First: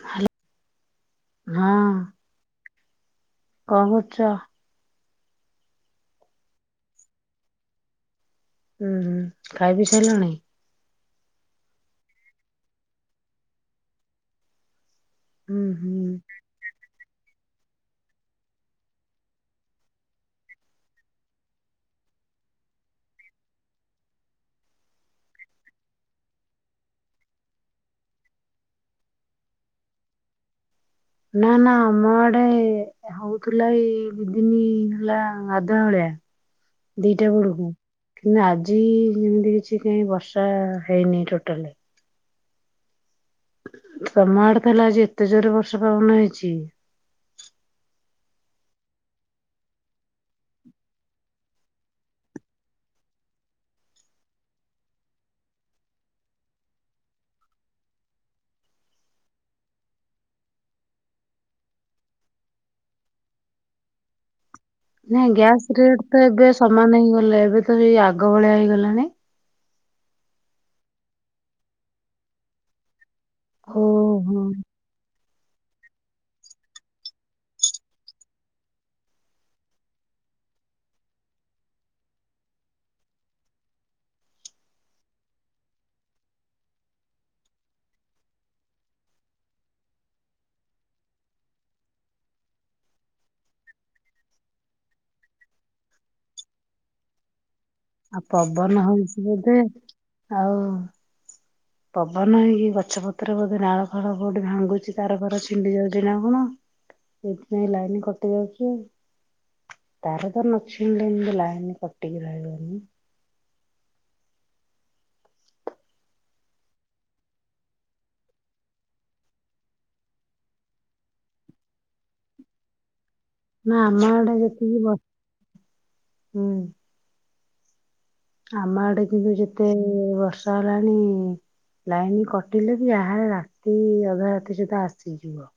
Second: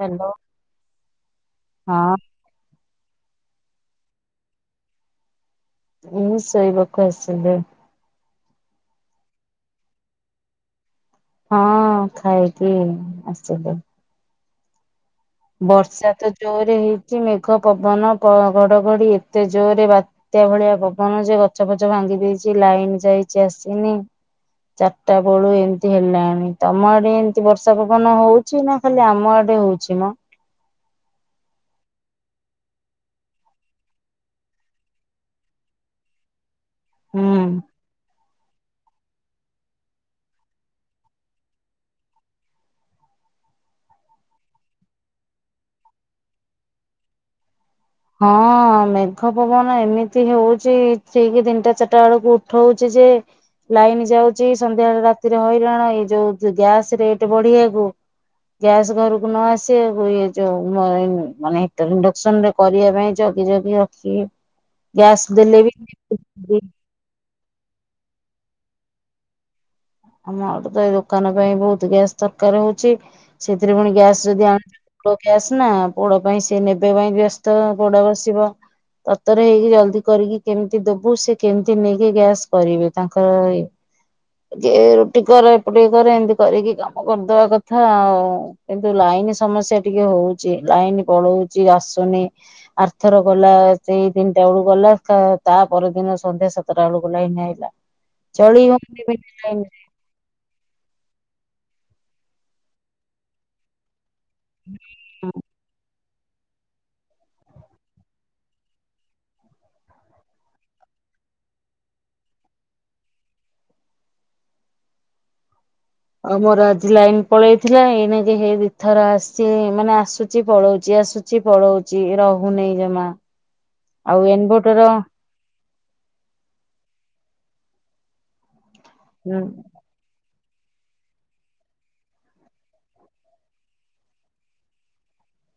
Hello ହଁ କଣ କରୁଛ? ହୁଁ ଶୋଇବାକୁ ଆସିଲି। ହୁଁ ହୁଁ ଖାଇ ବିି ସାଇିଲାଣି। ହଁ ଖାଇକି ଆସିଲେ। ହୁଁ ହୁଁ ବର୍ଷା ତ ଜୋରେ ହେଇ ମେଘ ପବନ ଘଡଘଡି ଏତେ ଜୋରରେ ବାତ୍ୟା ଭଳିଆ ପବନ ଯେ ଗଛ ଫଛ ଭାଙ୍ଗି ଦେଇଛି। ଲାଇନ୍ ଯାଇଛି ଆସିନି। ଚାରିଟା ବେଳୁ ଏମତି ହେଲାଣି ତମ ଆଡେ ଏମତି ବର୍ଷା ପବନ ହଉଛି ନା ଖାଲି ଆମ ଆଡେ ହଉଛି ମ। ନା ନା ଆମ ଆଡେ ହଉଥିଲା ଏଇ ଦିଦିନି ହେଲା ଅଧା ଭଳିଆ। ଦିଟା ହୁଁ। ବେଳକୁ। କିନ୍ତୁ ଆଜି ଯେମିତି କିଛି କାଇଁ ବର୍ଷା ହେଇନି ଟୋଟାଲେ। ତମ ଆଡେ ତ ହେଲେ ଆଜି ଏତେ ଜୋରରେ ବର୍ଷା ପବନ ହେଇଛି। ହଁ ମେଘ ପବନ ଏମିତି ହଉଛି ଠିକ ତିନିଟା ଚାରିଟା ବେଳକୁ ଉଠଉଛି ଯେ ଲାଇନ୍ ଯାଉଛି ସନ୍ଧ୍ୟାବେଳେ ରାତିରେ ହଇଲାଣ ଏଇ ଯୋଉ ଗ୍ୟାସ ରେଟ ବଢିବାକୁ ଗ୍ୟାସ ଘରକୁ ନ ଆସିବାକୁ ଇଏ ଯୋଉ ମାନେ ହିଟର ଇଣ୍ଡକ୍ସନରେ କରିବା ପାଇଁ ଜଗି ଜଗି ରଖିବ। ନାଇଁ ଗ୍ୟାସ ରେଟ ତ ଏବେ ସମାନ ହେଇଗଲେ। ଏବେ ତ ଏଇ ଆଗ ଭଳିଆ ହେଇଗଲାଣି। ଆମ ଗୋଟେ ତ ଏଇ ଦୋକାନ ପାଇଁ ବହୁତ ଗ୍ୟାସ୍ ତରକାର ହଉଛି। ସେଥିରେ ପୁଣି ଗ୍ୟାସ୍ ଓହୋ। ଯଦି ଆଣ ଗ୍ୟାସ୍ ନା ପୋଡ ପାଇଁ ସେ ନେବେ ପାଇଁ ବ୍ୟସ୍ତ ପୋଡା ବସିବ। ତର ତର ହେଇକି ଜଲଦି କରିକି କେମିତି ଦବୁ ସେ କେମିତି ନେଇକି ଗ୍ୟାସ୍ କରିବେ। ତାଙ୍କର ଯେ ରୁଟି କର ଏପଟ କର ଏମତି କରିକି କାମ କରିଦବା କଥା ଆଉ। କିନ୍ତୁ ଲାଇନ୍ ସମସ୍ୟା ଟିକେ ହଉଛି। ଲାଇନ୍ ପଳଉଛି ଆସୁନି। ଆରଥର ଗଲା ସେଇ ତିନିଟା ବେଳକୁ ଗଲା ତା ପର ଦିନ ସନ୍ଧ୍ୟା ସାତଟା ବେଳକୁ ଲାଇନି ଆଇଲା। ଆଉ ଚଳି ପବନ ହଉନି ହଉଛିି। ବିନା ଏବେ ଲାଇନରେ ହଉ ପବନଇକି ଗଛପତ୍ର ବୋଧେ ନାଳ ଫଳ କୋଉଠି ଭାଙ୍ଗୁଛି ତାର ଫାର ଛିଣ୍ଡି ଯାଉଛି। କଣ ଏଥିପାଇଁ ଲାଇନ କଟି ଦଉଛି ତାର ତ ନଛିଣିଲ ଏମିତି ଲାଇନ କଟିକି ରହିବନି। ଆଉ ମୋର ଆଜି ଲାଇନ ପଳେଇଥିଲା ଏଇଣେକ ହେଇ ଦିଇ ଥର ଆସିଛି ମାନେ ଆସୁଛି ପଳଉଛି ଆସୁଛି ପଳଉଛି ରହୁନି ଜମା। ନା ଆମ ଆଉ ଏଟେ ଯେତିକି ଇନଭଟର ବସ ହୁଁ। ଆମ ଆଡେ କିନ୍ତୁ ଯେତେ ବର୍ଷ ଷ ହେଲାଣି ଲାଇନ କଟିଲେ ବି ଏହାର ରାତି ଅଧ ରାତି ସୁଧା ଆସି ଯିବ।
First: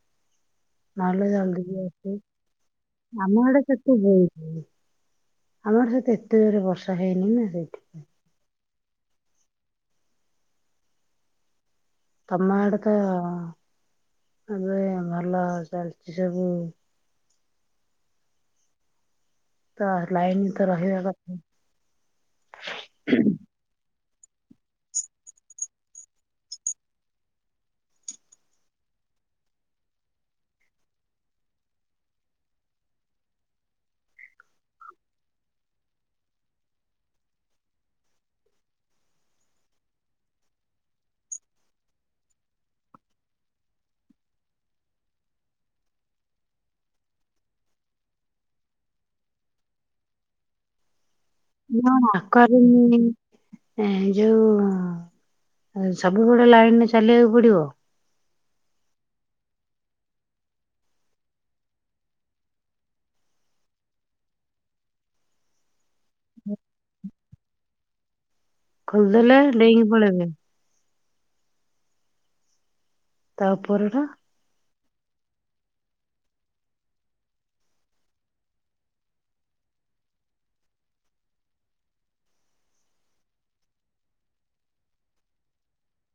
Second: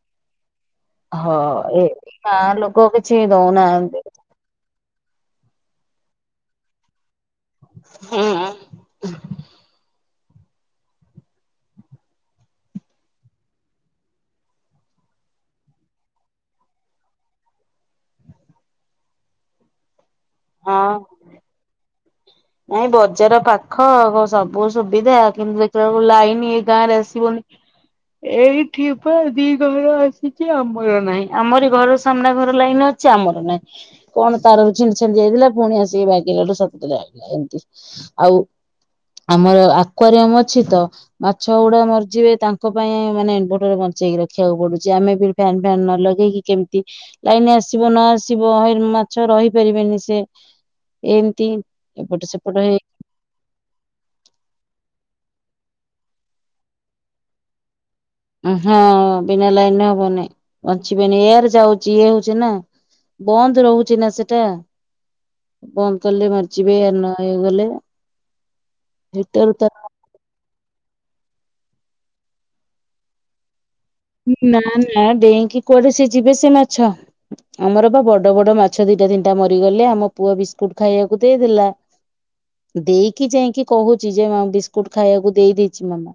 ହଁ ଏ ଗାଁ ଲୋକ କିଛି ଦଉନାହାନ୍ତି। ଆମର ତଠି ଏତେ ଇଏରେ ବର୍ଷା ହେଇନି ନା। ସେଇଠ ପାଇଁ। ହୁଁ [inaudible] ତମ ଆଡେ କା ଏବେ ଭଲ ଚାଲିଚି ସବୁ। ତ ଲାଇନ ତ ହଁ, ରହିବା କଥା। ନାଇଁ ବଜାର ପାଖ ଆ ସବୁ ସୁବିଧା କିନ୍ତୁ ଦେଖିଲାଳକୁ ଲାଇନ ଏ ଗାଁରେ ଆସିବନି। ଏଇଠି ବା ଦି ଘର ଆସିଚି ଆମର ନାହିଁ। ଆମରି ଘର ସାମ୍ନା ଘର ଲାଇନ ଅଛି ଆମର ନାହିଁ କଣ ତାର ସିଂଜ ହେଇଗଲା ପୁଣି ଆସିକି ବାଗିଲାଠୁ ସବୁ ଦିନ ଆଇଲା ଏମତି, ଆଉ ଆମର ଆକ୍ୱାରିୟମ ଅଛି ତ ମାଛ ଗୁଡା ମରିଯିବେ ତାଙ୍କ ପାଇଁ ମାନେ ଇନଭଟର ବଞ୍ଚେଇକି ରଖିବାକୁ ପଡୁଚି। ଆମେ ବି ଫେନ୍ ଫାନ ନ ଲଗେଇକି କେମିତି ଲାଇନ ଆସିବ ନ ଆସିବ ମାଛ ରହି ପାରିବେନି ସେ ହ ଏପଟ ସେପଟ ହେଇ ଆକ୍ୱାରିଅମ୍ ଏ ଯୋଉ ହଁ, ଏ ସବୁବେଳ ଲାଇନରେ ଚାଲିବାକୁ ପଡିବ? ହଁ ବିନା ଲାଇନ ହବନି। ବଞ୍ଚିବେନି ଏୟାର ଯାଉଚି ଇଏ ହଉଚି ନା, ବନ୍ଦ ରହୁଚି ନା ସେଟା, ବନ୍ଦ କଲେ ବଞ୍ଚିବେ, ନ ଏୟାର ଗଲେ ଖୋଲିଦେଲେ ନେଇକି ପଳେଇବେ। ତାପ ନା ନା ଡେଇଁକି କୁଆଡେ ସେ ଯିବେ ସେ ମାଛ, ଆମର ବା ବଡ ବଡ ମାଛ ଦିଟା ତିନିଟା ମରିଗଲେ। ଆମ ପୁଅ ବିସ୍କୁଟ ଖାଇବାକୁ ଦେଇଦେଲା, ଦେଇକି ଯାଇକି କହୁଛି ଯେ ମା ବିସ୍କୁଟ ଖାଇବାକୁ ଦେଇ ଦେଇଚି ମାମା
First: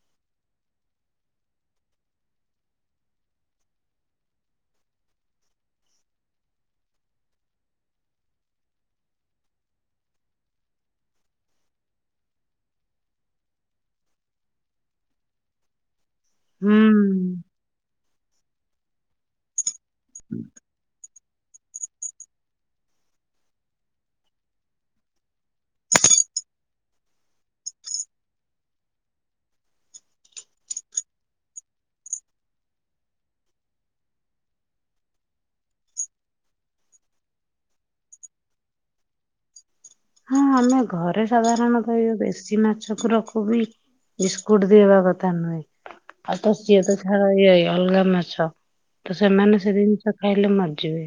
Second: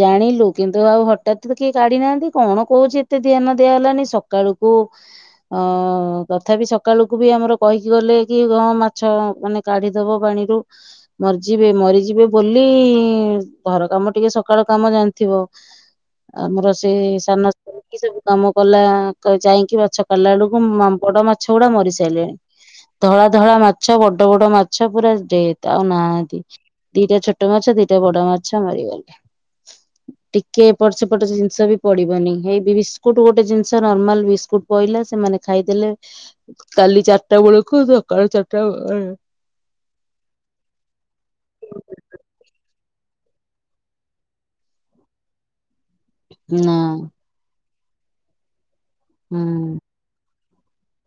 ଜାଣିଲୁ, କିନ୍ତୁ ଆଉ ତାକୁ ତ କିଏ କାଢି ନାହାନ୍ତି, କଣ କହୁଚି ଏତେ ଧ୍ୟାନ ଦିଆହଲାନି ସକାଳକୁ ଅ ତଥାପି ସକାଳକୁ ବି ଆମର କହିକି ଗଲେ କି ହଁ ମାଛ ମାନେ କାଢିଦବ ପାଣିରୁ, ମରିଯିବେ ମରିଯିବେ ବୋଲି ଘର କାମ ଟିକେ ସକାଳ କାମ ଜାଣିଥିବ। ଆମର ହୁଁ। ସେ ସାନ ଏ ସବୁ କାମ କଲା କ ଯାଇକି ବା ଚଛ କଲା ବଳକୁ ମାମ୍ ବଡ ମା ମାଛ ଗୁଡା ମରିସାରିଲେଣି। ଧଳା ଧଳା ମାଛ ବଡ ବଡ ମାଛ ପୁରା ଯେ ଆଉ ନାହାନ୍ତି। ଦିଟା ଛୋଟ ମାଛ ଦିଟା ବଡ ମାଛ ମରିଗଲେ। ଟିକେ ଟ ସେପଟ ସେ ଜିନିଷ ବି ପଡିବନି। ଏଇ ବିସ୍କୁଟ ଗୋଟେ ଜିନିଷ ନର୍ମାଲ ବିସ୍କୁଟ ପହିଲା ସେମାନେ ଖାଇଦେଲେ। କାଲି ଚାରିଟା ବେଳକୁ ସକାଳ ଚାରିଟା [unintelligible] ହଁ ଆମେ ଘରେ ସାଧାରଣ କହିବ ଦେଶୀ ମାଛକୁ ରଖୁ ବି ବିସ୍କୁଟ ଦବା କଥା ନୁହେଁ। ଆଉ ତ ସେ ନା ତ ଛାଡ ୟେ ଅଲଗା ମାଛ ତ ସେମାନେ ସେ ହୁଁ ଜିନିଷ ଖାଇଲେ ମ ଯିବେ।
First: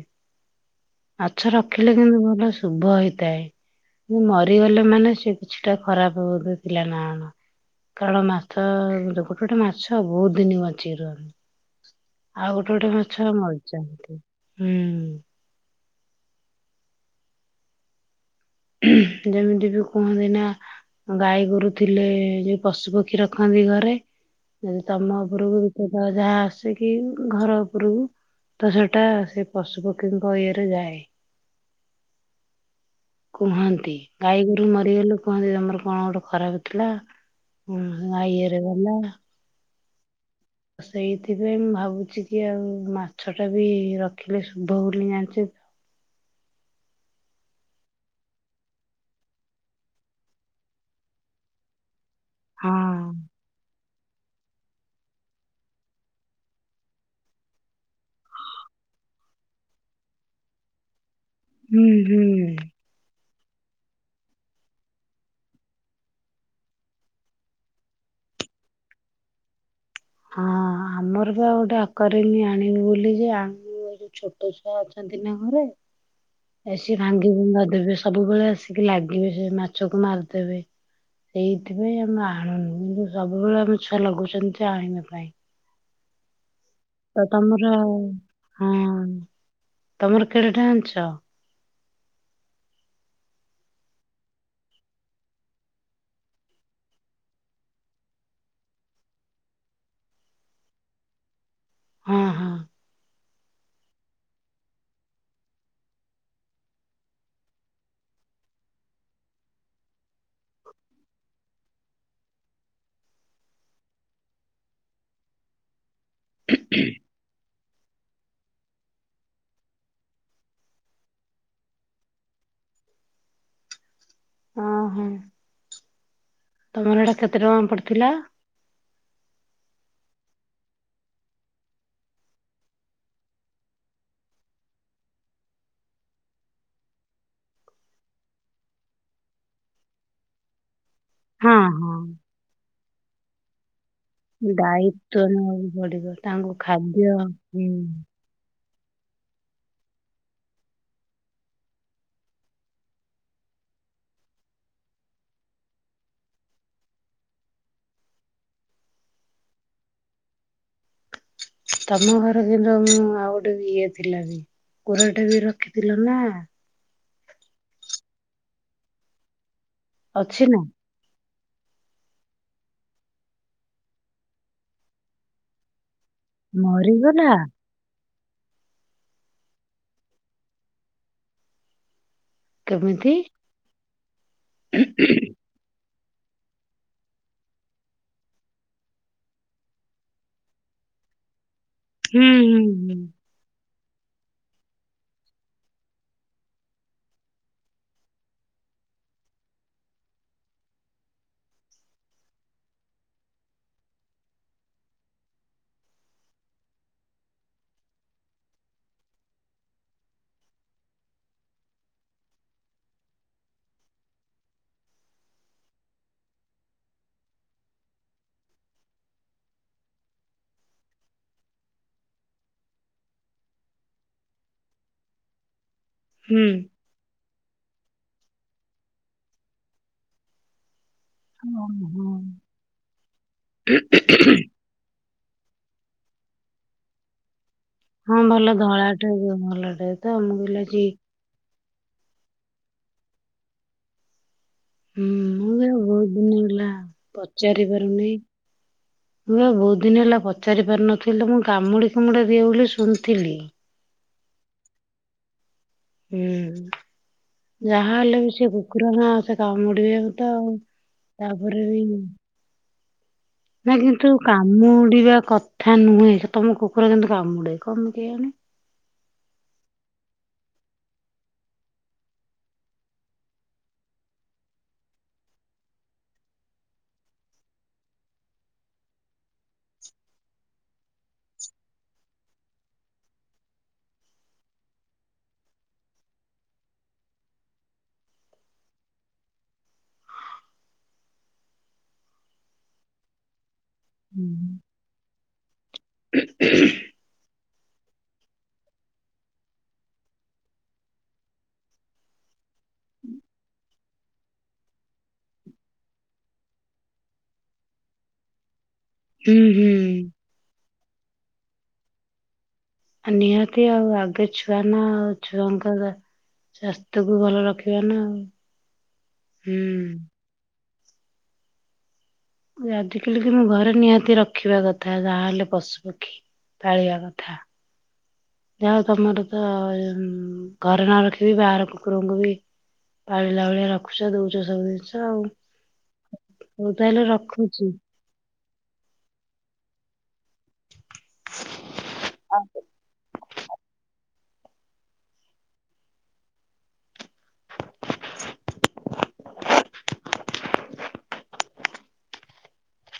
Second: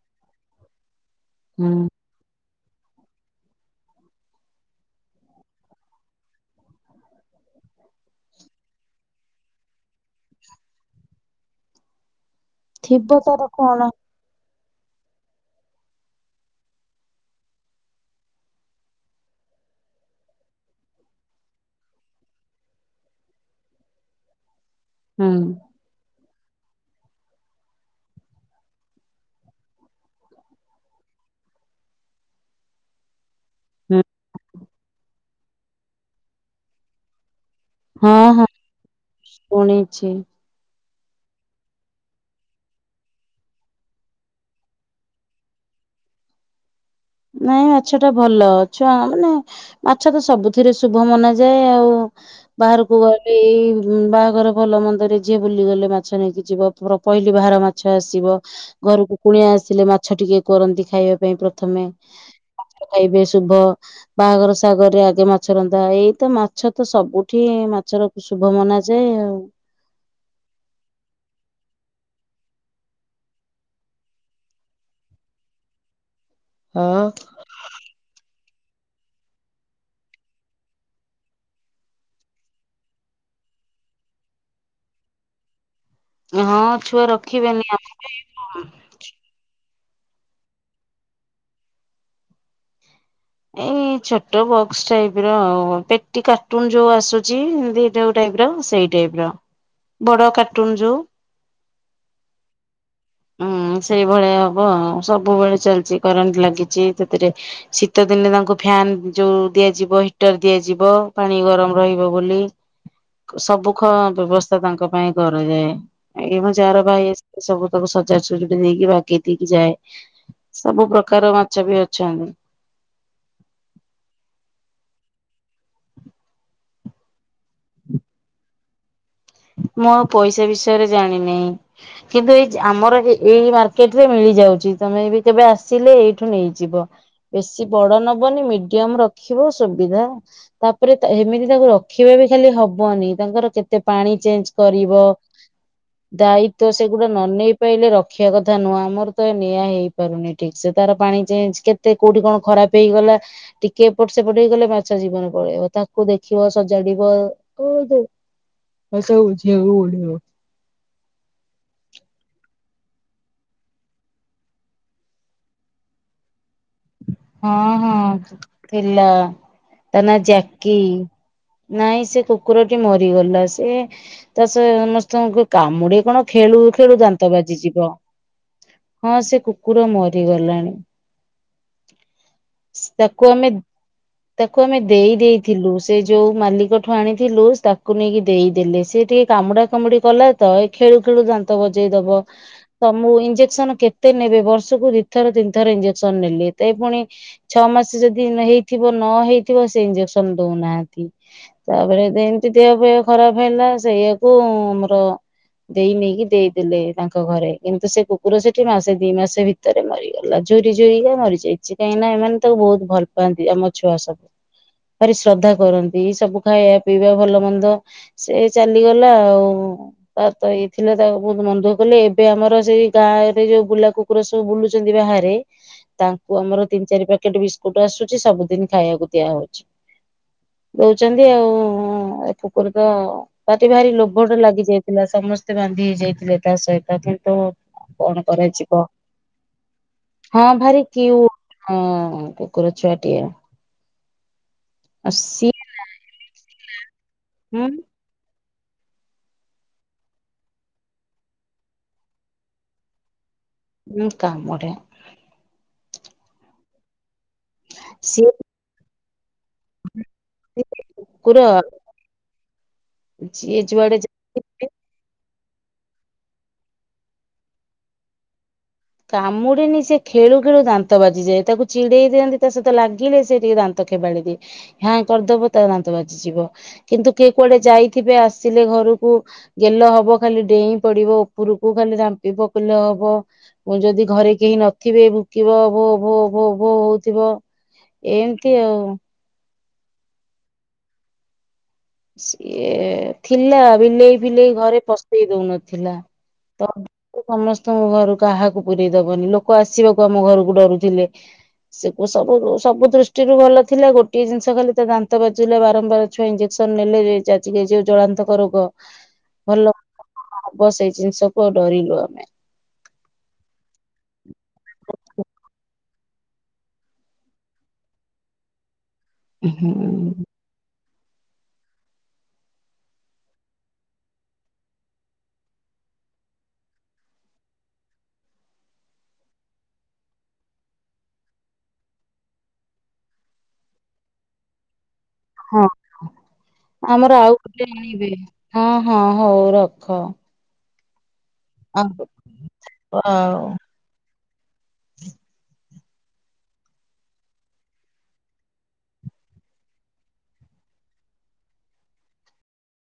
ଆଛା ହୁଁ ରଖିଲ [unintelligible] ଶୁଭ ହେଇଥାଏ। ମରିଗଲେ ମାନେ ସେ କିଛିଟା ଖରାପ [unintelligible] ଥିଲା ନା ନା ଖରା ମାଛ ଗୋଟେ ଗୋଟେ ମାଛ ବହୁତ ଦିନ ବଚିକି ରହନ୍ତି। ଆଉ ଗୋଟେ ଥିବ ଗୋଟେ ମାଛ ତାର କଣ ମରିଯାନ୍ତି। ହୁଁ। ଯେମିତି ବି କୁହନ୍ତି ନା, ଗାଈ ଗୋରୁ ଥିଲେ ଯୋଉ ପଶୁ ପକ୍ଷୀ ରଖନ୍ତି ଘରେ ଯି ତମ ହୁଁ ଉପରକୁ ବି ସେବ ଯାହା ଆସିକି ଘର ଉପରକୁ ତ ସେଟା ସେ ପଶୁ ପକ୍ଷୀଙ୍କ ଇଏରେ ଯାଏ। କୁହନ୍ତି ଗାଈଗୋରୁ ମରିଗଲୁ କୁହନ୍ତି ତମର କଣ ଗୋଟେ ଖରାପ ଥିଲା? ହୁଁ ଆ ଇଏରେ ଗଲା ଛି [inaudible] ସେଇଥିପାଇଁ ମୁଁ ଭାବୁଛି କି ଆଉ ମାଛ ଟା ବି ରଖିଲେ ଶୁଭ ବୋଲି ଜାଣିଛେ ନାଇଁ ମାଛ ଟା ଭଲ ଛୁଆ ମାନେ ମାଛ ତ ସବୁଥିରେ ଶୁଭ ମନାଯାଏ ଆଉ। ବାହାରକୁ ହଁ ଗଲେଇ ବାହାଘର ଭଲ ମନ୍ଦରେ ଯିଏ ବୁଲିଗଲେ ମାଛ ନେଇକି ଯିବ ପହିଲି ବାହାର ମାଛ ଆସିବ ଘରକୁ କୁଣିଆ ଆସିଲେ ମାଛ ଟିକେ କରନ୍ତି ଖାଇବା ପାଇଁ ପ୍ରଥମେ। ହୁଁ ହୁଁ। ଏବେ ଶୁଭ ବାହାଘର ସାଗରରେ ଆଗେ ମାଛ ରନ୍ଧା ଏଇତ ମାଛ ତ ସବୁଠି ମାଛର ଶୁଭ ମନାଯାଏ ଆଉ। ହଁ ଆମର ବି ଆଉ ଗୋଟେ ଆକାରମି ଆଣିବି ବୋଲି ଯେ ଆଣିବୁ ଏ ଯୋଉ ଛୋଟ ଛୁଆ ଅଛନ୍ତି ନା ଘରେ ଏସି ହଁ। ଭାଙ୍ଗି ଭୁଙ୍ଗା ଦେବେ ସବୁବେଳେ ଆସି ଟିକ ଲାଗିବେ ସେ ମାଛକୁ ମାରିଦେବେ ସେଇଥିପାଇଁ ଆମେ ଆଣୁନୁ କିନ୍ତୁ ସବୁବେଳେ ଆମ ଛୁଆ ଲଗୁଛନ୍ତି ସେ ଆଣିବାକୁ ପାଇଁ ହଁ ଛୁଆ ତ ତମର ରଖିବେନି ଆ [inaudible] ହଁ ତମର କେଡେଟେ ଆଣିଚ। ଏଇ ଛୋଟ ବକ୍ସ ଟାଇପ ର ଆଉ ପେଟି କାର୍ଟୁନ ଯୋଉ ଆସୁଚି [unintelligible] ଯୋଉ ଟାଇପ ର ସେଇ ଟାଇପ ର ବଡ କାର୍ଟୁନ ଯୋଉ ହଁ ହଁ। ହୁଁ ସେଇଭଳିଆ ହବ ସବୁବେଳେ ଚାଲିଚି କରେଣ୍ଟ ଲାଗିଚି ସେଥିରେ ଶୀତ ଦିନେ ତାଙ୍କୁ ଫ୍ୟାନ ଯୋଉ ଦିଆଯିବ ହିଟର ଦିଆଯିବ ପାଣି ଗରମ ରହିବ ବୋଲି ସବୁ ଖ ବ୍ୟବସ୍ଥା ତାଙ୍କ ପାଇଁ କରାଯାଏ। ଏଗି ମୁ ଯାର ଭାଇ ଅଛି ତାକୁ ସଜାଜ କରିକି ନେଇକି ବାଗେଇ ଦେଇକି ଯାଏ ସବୁ ପ୍ରକାର ମାଛ ବି ଅଛନ୍ତି। ଓହୋ ତମର ଏଟା କେତେ ଟଙ୍କା ପଡିଥିଲା? ମୁଁ ଆଉ ପଇସା ବିଷୟରେ ଜାଣିିନାଇ କିନ୍ତୁ ଏଇ ଆମର ଏଇ ମାର୍କେଟ ରେ ମିଳିଯାଉଚି ତମେ ବି କେବେ ଆସିଲେ ଏଇଠୁ ନେଇଯିବ ବେଶୀ ବଡ ନବନି ମିଡିୟମ ରଖିବ ସୁବିଧା। ଉପରେ ତା ଏମିତି ହଁ ତାକୁ ହଁ ରଖିବା ବି କାଲି ହବନି ତାଙ୍କର କେତେ ପାଣି ଚେଞ୍ଜ କରିବ ଦାୟିତ୍ୱ ନେବାକୁ ପଡିବ ତାଙ୍କୁ ଦାୟିତ୍ଵ ସେଗୁଡା ଖାଦ୍ୟ ନ ନେଇ ହୁଁ। ପାଇଲେ ରଖିବା କଥା ନୁହଁ। ଆମର ତ ଏ ନିଆଁ ହେଇ ପାରୁନି ଠିକ ସେ ତାର ପାଣି ଚେଞ୍ଜ କେତେ କୋଉଠି କଣ ଖରାପ ହେଇଗଲା ଟିକେ ଏପଟ ସେପଟ ହେଇଗଲେ ମାଛ ଜୀବନ ପଳେଇବ ତାକୁ ଦେଖିବ ସଜାଡିବ [unintelligible] ତମ ଘର କିନ୍ତୁ ମୁଁ ଆଉ ଗୋଟେ ଇଏ ଥିଲା ବି କୁରାଟେ ବି ରଖିଥିଲ ନା। ହଁ ହଁ ଥିଲା। ତା ନା ଜ୍ୟାକି। ନାଇଁ ସେ କୁକୁରଟି ମରିଗଲା ସେ ତା ସ ସମସ୍ତଙ୍କୁ କାମୁ କଣ ଖେଳୁ ଖେଳୁ ମରିଗଲା? ଦାନ୍ତ ବାଜି ଯିବ। ହଁ ସେ କୁକୁର ମରିଗଲାଣି। [inaudible] କେମିତି? ତାକୁ ଆମେ ତାକୁ ଆମେ ଦେଇ ଦେଇଥିଲୁ। ସେ ଯୋଉ ମାଲିକଠୁ ଆଣିଥିଲୁ ତାକୁ ନେଇକି ଦେଇଦେଲେ ସେ ଟିକେ କାମୁଡା କାମୁଡି କଲା ତ ଏ ଖେଳୁ ଖେଳୁ ଦାନ୍ତ ହାତ ବଜେଇ ଦବ ହୁଁ ହୁଁ ତମ ଇଞ୍ଜେକ୍ସନ କେ କେତେ ନେବେ ବର୍ଷ କୁ ଦିଥର ତିନିଥର ଇଞ୍ଜେକ୍ସନ ନେଲେ। ତେଇ ପୁଣି ଛଅ ମାସ ଯଦି ହେଇଥିବ ନ ହେଇଥିବ ସେ ଇଞ୍ଜେକ୍ସନ ଦଉନାହାନ୍ତି। ତା ପରେ ଏମିତି ଦେହପହ ଖରାପ ହେଲା ସେଇଆକୁ ଆମର ଦେଇ ନେଇକି ଦେଇଦେଲେ ତାଙ୍କ ଘରେ କିନ୍ତୁ ସେ କୁକୁର ସେଠି ମାସେ ଦି ମାସ ଭିତରେ ମରିଗଲା। ଝୁରି ଝୁରିିକା ମରି ଯାଇଚି କାହିଁକି ନା ଏମାନେ ତାକୁ ବହୁତ ଭଲ ପାଆନ୍ତି। ଆମ ଛୁଆ ସବୁ ଭାରି ଶ୍ରଦ୍ଧା କରନ୍ତି। ସବୁ ଖାଇବା ପିଇବା ଭଲ ମନ୍ଦ ସେ ଚାଲିଗଲା ଆଉ। ତାର ତ ଇ ଥିଲା ତାକୁ ବହୁତ ମନ ଦୁଖ କଲେ ଏବେ ଆମର ସେଇ ଗାଁ ରେ ଯୋଉ ବୁଲା କୁକୁର ସବୁ ବୁଲୁଚନ୍ତି ବାହାରେ ହୁଁ କୁ ହୁଁ। ଆମର ତିନି ଚାରି ପ୍ୟାକେଟ ବି କୁଟୁ ଆସୁଚି ସବୁଦିନ ଖାଇବାକୁ ଦିଆହଉଚି। [inaudible] ଦଉଚନ୍ତି ଆଉ। ଓହୋ ହଁ ଏ କୁକୁର ତ ତାଟି ଭାରି ଲୋଭଟା ଲାଗିଚ ପିଲା ସମସ୍ତେ ବାନ୍ଧି ହେଇଯାଇଥିଲେ ତା ସହିତ କିନ୍ତୁ କଣ ହଁ ଭଲ କରାଯିବ ଧଳାଟେ ଭଲ ଟେ ତ ମୁଁ କହିଲି ଆଜି ଓଃ ହଁ କୁକୁର ଛୁଆଟିଏ। [inaudible] ଅଶୀ ଦିନି ହେଲା ପଚାରି ପାରୁନି [inaudible] ମୁଁ ବି ଆଉ ବହୁତ ଦିନ ହେଲା ପଚାରି ପାରୁ ନଥିଲି ମୁଁ କାମୁଡି କୁମୁଡ଼ା ଦିଏ ବୋଲି ଶୁଣିଥିଲି। ଉଁ କାମୁଡେ। [inaudible] ଉଁ। ଯାହା ହେଲେ ସିଏ ବି ସେ କୁକୁର ନାଁ ଆ କାମୁଡିବାକୁ ତ [inaudible] ଆଉ ତା କୁକୁର ପରେ ବି ଯିଏ [inaudible] ନା ଯୁଆଡେ କିନ୍ତୁ ଯାଉଚି କାମୁଡିବା କ ଥା ନୁହେଁ ସେ ତମ କୁକୁର କିନ୍ତୁ କାମୁଡେ କଣ କେଇଆଣି। କାମୁଡେନି ସେ ଖେଳୁ ଖେଳୁ ଦାନ୍ତ ବାଜିଯାଏ। ତାକୁ ଚିଡେଇ ଦିଅନ୍ତି ତା ସହିତ ଲାଗିଲେ ସେ ଟିକେ ଦାନ୍ତ ଖେବାଳି ଦିଏ ହାଁ କରିଦବ ତା ଦାନ୍ତ ବାଜିଯିବ। କିନ୍ତୁ କିଏ କୁଆଡେ ଯାଇଥିବେ ଆସିଲେ ଘରକୁ ଗେଲ ହବ ଖାଲି ଡେଇଁ ପଡିବ ଉପରକୁ ଖାଲି ରାମ୍ପି ପକଲ ହବ। ମୁଁ ଯଦି ଘରେ କେହି ନଥିବେ ଭୁକିବ ଭୋ ଭୋ ଭୋ ଭୋ ହୋଉଥିବ ଏମିତି ଆଉ। ସିଏ ଥିଲା ବିଲେଇ ଫିଲେଇ ହୁଁ। ଘରେ ପସ୍ ଇ ଦୋଉନ ଥିଲା [inaudible] ତ ସମସ୍ତଙ୍କ ଘରୁ କାହାକୁ ପୁରେଇ ଦବନି ଲୋକ ଆସିବାକୁ ଆମ ଘରକୁ ଡରୁଥିଲେ। ସେ ସବୁ ସବୁ ଦୃଷ୍ଟିରୁ ଭଲ ଥିଲା ଗୋଟିଏ ଜିନିଷ ଖାଲି ତା ଦାନ୍ତ ବାଜିଲେ ବାରମ୍ବାର ଛୁଆ ଇଁଜେ ସନ୍ ନେଲେ [unintelligible] ଯୋଉ ଜଳାନ୍ତକ ରୋଗ। ହୁଁ [inaudible] ଭଲ ହୁଁ ହବ ସେଇ ଜିନିଷ ପ ଡରିିଲୁ ଆମେ। [inaudible] ନିହାତି ଆଉ ଆଗେ ଛୁ ସାନ ଛୁଆଙ୍କର ସ୍ୱାସ୍ଥ୍ୟକୁ ଭଲ ରଖିବା ନା ଆଉ। [inaudible] ହୁଁ। [unintelligible] ଆଜି କାଲି କି ନୁଁ ଘରେ ନିହାତି ରଖିବା କଥା ଯାହା ହେଲେ ପଶୁ ପକ୍ଷୀ ପାଳିବା କଥା। ଯାହା ହୋଉ ତମର ତ ଘରେ ନ ରଖିବି ବାହାର କୁକୁରଙ୍କୁ ବି ପାଳିଲା ଭଳିଆ ରଖୁଛ ଦଉଛ ସବୁ ଜିନିଷ। ଆଉ। ହଁ ହଉ ତାହେଲେ ଆମର ଆଉ ରଖୁଛି। ଗୋଟେ ଆଣିବେ। ହଁ ହଁ ହଉ ରଖ। ଆ ହୋ ହ। [unintelligible] [unintelligible]